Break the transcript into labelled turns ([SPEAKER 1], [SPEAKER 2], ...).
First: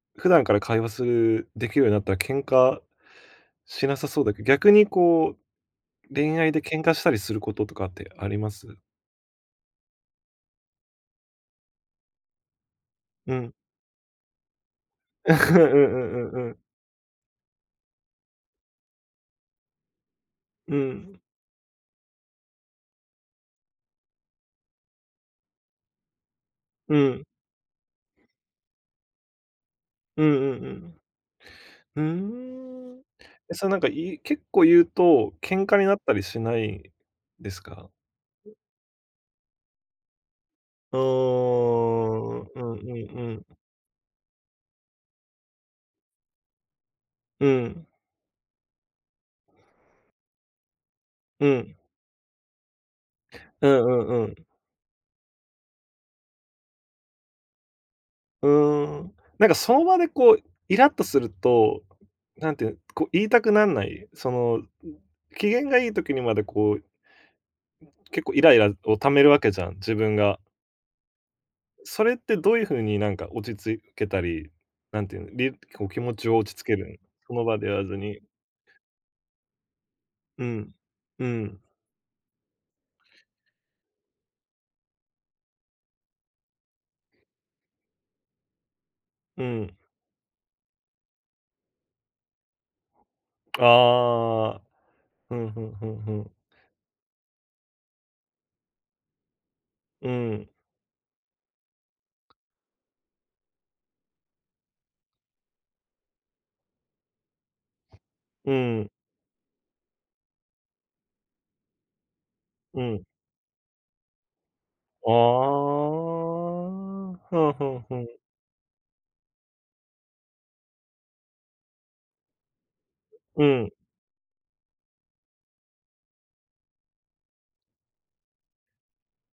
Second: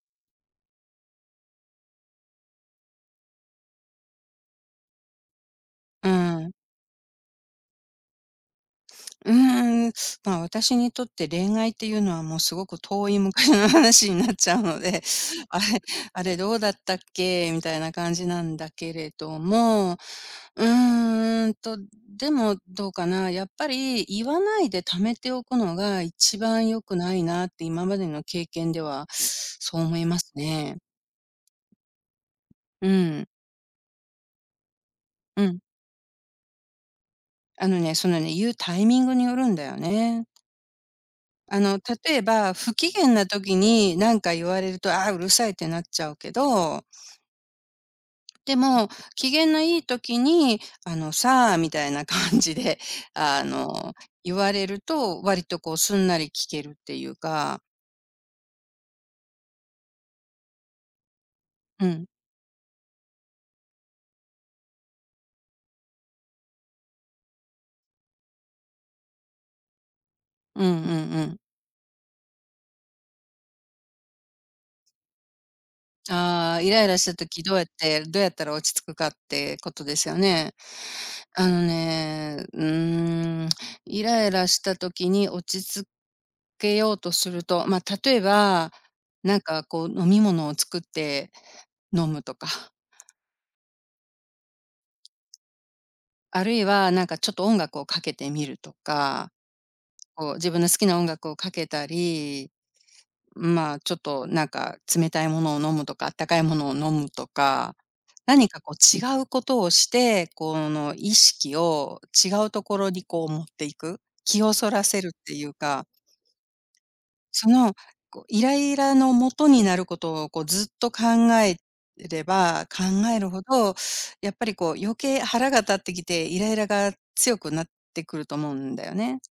[SPEAKER 1] 普段から会話するできるようになったら喧嘩しなさそうだけ逆に、こ
[SPEAKER 2] うー
[SPEAKER 1] う、恋愛
[SPEAKER 2] ん。
[SPEAKER 1] で喧嘩したりすることとかってあります？
[SPEAKER 2] うーん、ま、私にとって恋愛っていうのは、もうすごく遠い
[SPEAKER 1] う
[SPEAKER 2] 昔
[SPEAKER 1] ん。
[SPEAKER 2] の話になっちゃうので、
[SPEAKER 1] うん
[SPEAKER 2] あれ、
[SPEAKER 1] う
[SPEAKER 2] あ
[SPEAKER 1] んう
[SPEAKER 2] れ
[SPEAKER 1] んう
[SPEAKER 2] ど
[SPEAKER 1] ん。
[SPEAKER 2] うだったっけみたいな感じなんだけれども、う
[SPEAKER 1] うん。
[SPEAKER 2] ーんと、でも、どうかな。やっぱり言わないで貯めておくのが一番良
[SPEAKER 1] う
[SPEAKER 2] くな
[SPEAKER 1] ん。
[SPEAKER 2] いなって今までの経験では、そう思いま
[SPEAKER 1] うん
[SPEAKER 2] す
[SPEAKER 1] う
[SPEAKER 2] ね。
[SPEAKER 1] んうんう
[SPEAKER 2] う
[SPEAKER 1] ん。うーん、
[SPEAKER 2] ん。
[SPEAKER 1] え、そう、なんか、言う結構言うと
[SPEAKER 2] うん。
[SPEAKER 1] 喧嘩になったりしないです
[SPEAKER 2] あの
[SPEAKER 1] か？
[SPEAKER 2] ね、そのね、言うタイミングによるんだよね。
[SPEAKER 1] ああ、う
[SPEAKER 2] あの、例え
[SPEAKER 1] ん
[SPEAKER 2] ば、
[SPEAKER 1] う
[SPEAKER 2] 不機嫌
[SPEAKER 1] ん
[SPEAKER 2] な
[SPEAKER 1] う
[SPEAKER 2] 時
[SPEAKER 1] ん。
[SPEAKER 2] になんか言われると、ああ、うるさいってなっちゃうけど
[SPEAKER 1] うん。
[SPEAKER 2] でも、機嫌のいい時に、あの
[SPEAKER 1] う
[SPEAKER 2] さあ、み
[SPEAKER 1] ん。
[SPEAKER 2] たいな感じで、あ
[SPEAKER 1] う
[SPEAKER 2] の、
[SPEAKER 1] んうんう
[SPEAKER 2] 言
[SPEAKER 1] ん。
[SPEAKER 2] われると、割とこう、すんなり聞けるっていうか。
[SPEAKER 1] うーん、なんか、その場でこうイラっとすると、
[SPEAKER 2] うん。
[SPEAKER 1] なんて言う、こ、言いたくなんない？その、ん、機嫌がいい時にまで、こう結構イライラあるを貯めるわけじゃん、自分が。
[SPEAKER 2] うんうんうん。
[SPEAKER 1] それってどういう風に、なんか、落ち着けたり、なんて言うの、りこう気持ちを落
[SPEAKER 2] あ
[SPEAKER 1] ち
[SPEAKER 2] あ、
[SPEAKER 1] 着
[SPEAKER 2] イ
[SPEAKER 1] け
[SPEAKER 2] ラ
[SPEAKER 1] る
[SPEAKER 2] イ
[SPEAKER 1] ん？
[SPEAKER 2] ラした
[SPEAKER 1] そ
[SPEAKER 2] 時
[SPEAKER 1] の
[SPEAKER 2] どう
[SPEAKER 1] 場
[SPEAKER 2] やっ
[SPEAKER 1] でやらず
[SPEAKER 2] て、ど
[SPEAKER 1] に。
[SPEAKER 2] うやったら落ち着くかってことですよ
[SPEAKER 1] う
[SPEAKER 2] ね。
[SPEAKER 1] ん。う
[SPEAKER 2] あの
[SPEAKER 1] ん。
[SPEAKER 2] ね、うーん、イライラした時に落ち着けようとすると、ま、例えば、なん
[SPEAKER 1] う
[SPEAKER 2] か、
[SPEAKER 1] ん。
[SPEAKER 2] こう、飲み物を作って飲むとか。
[SPEAKER 1] ああ、ふんふんふんふん。
[SPEAKER 2] あるいはなんかちょっと音楽をかけてみるとか。
[SPEAKER 1] う
[SPEAKER 2] こ
[SPEAKER 1] ー
[SPEAKER 2] う、自
[SPEAKER 1] ん。
[SPEAKER 2] 分の好きな音楽をかけたり、まあ、ちょっと、なんか冷たいものを飲むとか、暖かいものを飲むとか。何
[SPEAKER 1] う
[SPEAKER 2] かこ
[SPEAKER 1] ーん。
[SPEAKER 2] う違うことをして、こう、あの、意識を違う
[SPEAKER 1] う
[SPEAKER 2] 所に
[SPEAKER 1] ん。
[SPEAKER 2] こう持っていく。気をそらせ
[SPEAKER 1] あ
[SPEAKER 2] る
[SPEAKER 1] あ、
[SPEAKER 2] っていうか。
[SPEAKER 1] ふ
[SPEAKER 2] そ
[SPEAKER 1] んふ
[SPEAKER 2] の、
[SPEAKER 1] んふん。
[SPEAKER 2] こ、イライラの元になることを、こう、ずっと考えれば考えるほ
[SPEAKER 1] うん。
[SPEAKER 2] ど、やっぱり、こう、余計腹が立ってきて、イライラが強くなってくると思うんだよね。